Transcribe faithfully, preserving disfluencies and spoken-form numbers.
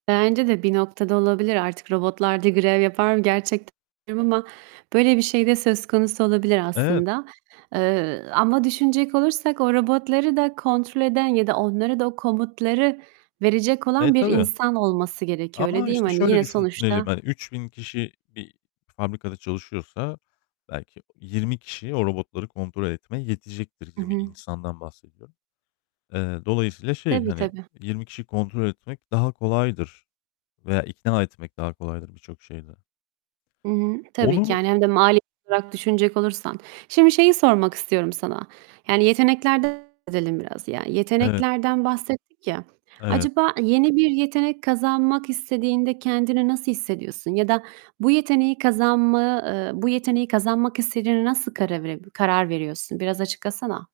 Bence de bir noktada olabilir. Artık robotlar da grev yapar mı gerçekten [unintelligible] ama böyle bir şey de söz konusu olabilir Evet. aslında. Eee, ama düşünecek olursak o robotları da kontrol eden ya da onlara da o komutları verecek Eee, olan bir tabii. insan olması gerekiyor öyle, Ama, değil mi? işte, Hani, şöyle yine düşünelim, sonuçta hani, üç bin kişi bir fabrikada çalışıyorsa belki yirmi kişi o robotları kontrol etmeye yetecektir. Hı yirmi hı. insandan bahsediyorum. Eee, dolayısıyla şey, Tabii, hani, tabii. yirmi kişiyi kontrol etmek daha kolaydır veya ikna etmek daha kolaydır birçok şeyde. Hı hı, tabii ki Onu yani hem de mali olarak düşünecek olursan. Şimdi şeyi sormak istiyorum sana. Yani, yeteneklerden söz edelim biraz yani. Evet. Yeteneklerden bahsettik ya. Evet. Acaba yeni bir yetenek kazanmak istediğinde kendini nasıl hissediyorsun ya da bu yeteneği kazanma eee, bu yeteneği kazanmak istediğine nasıl karav karar veriyorsun? Biraz açıklasana.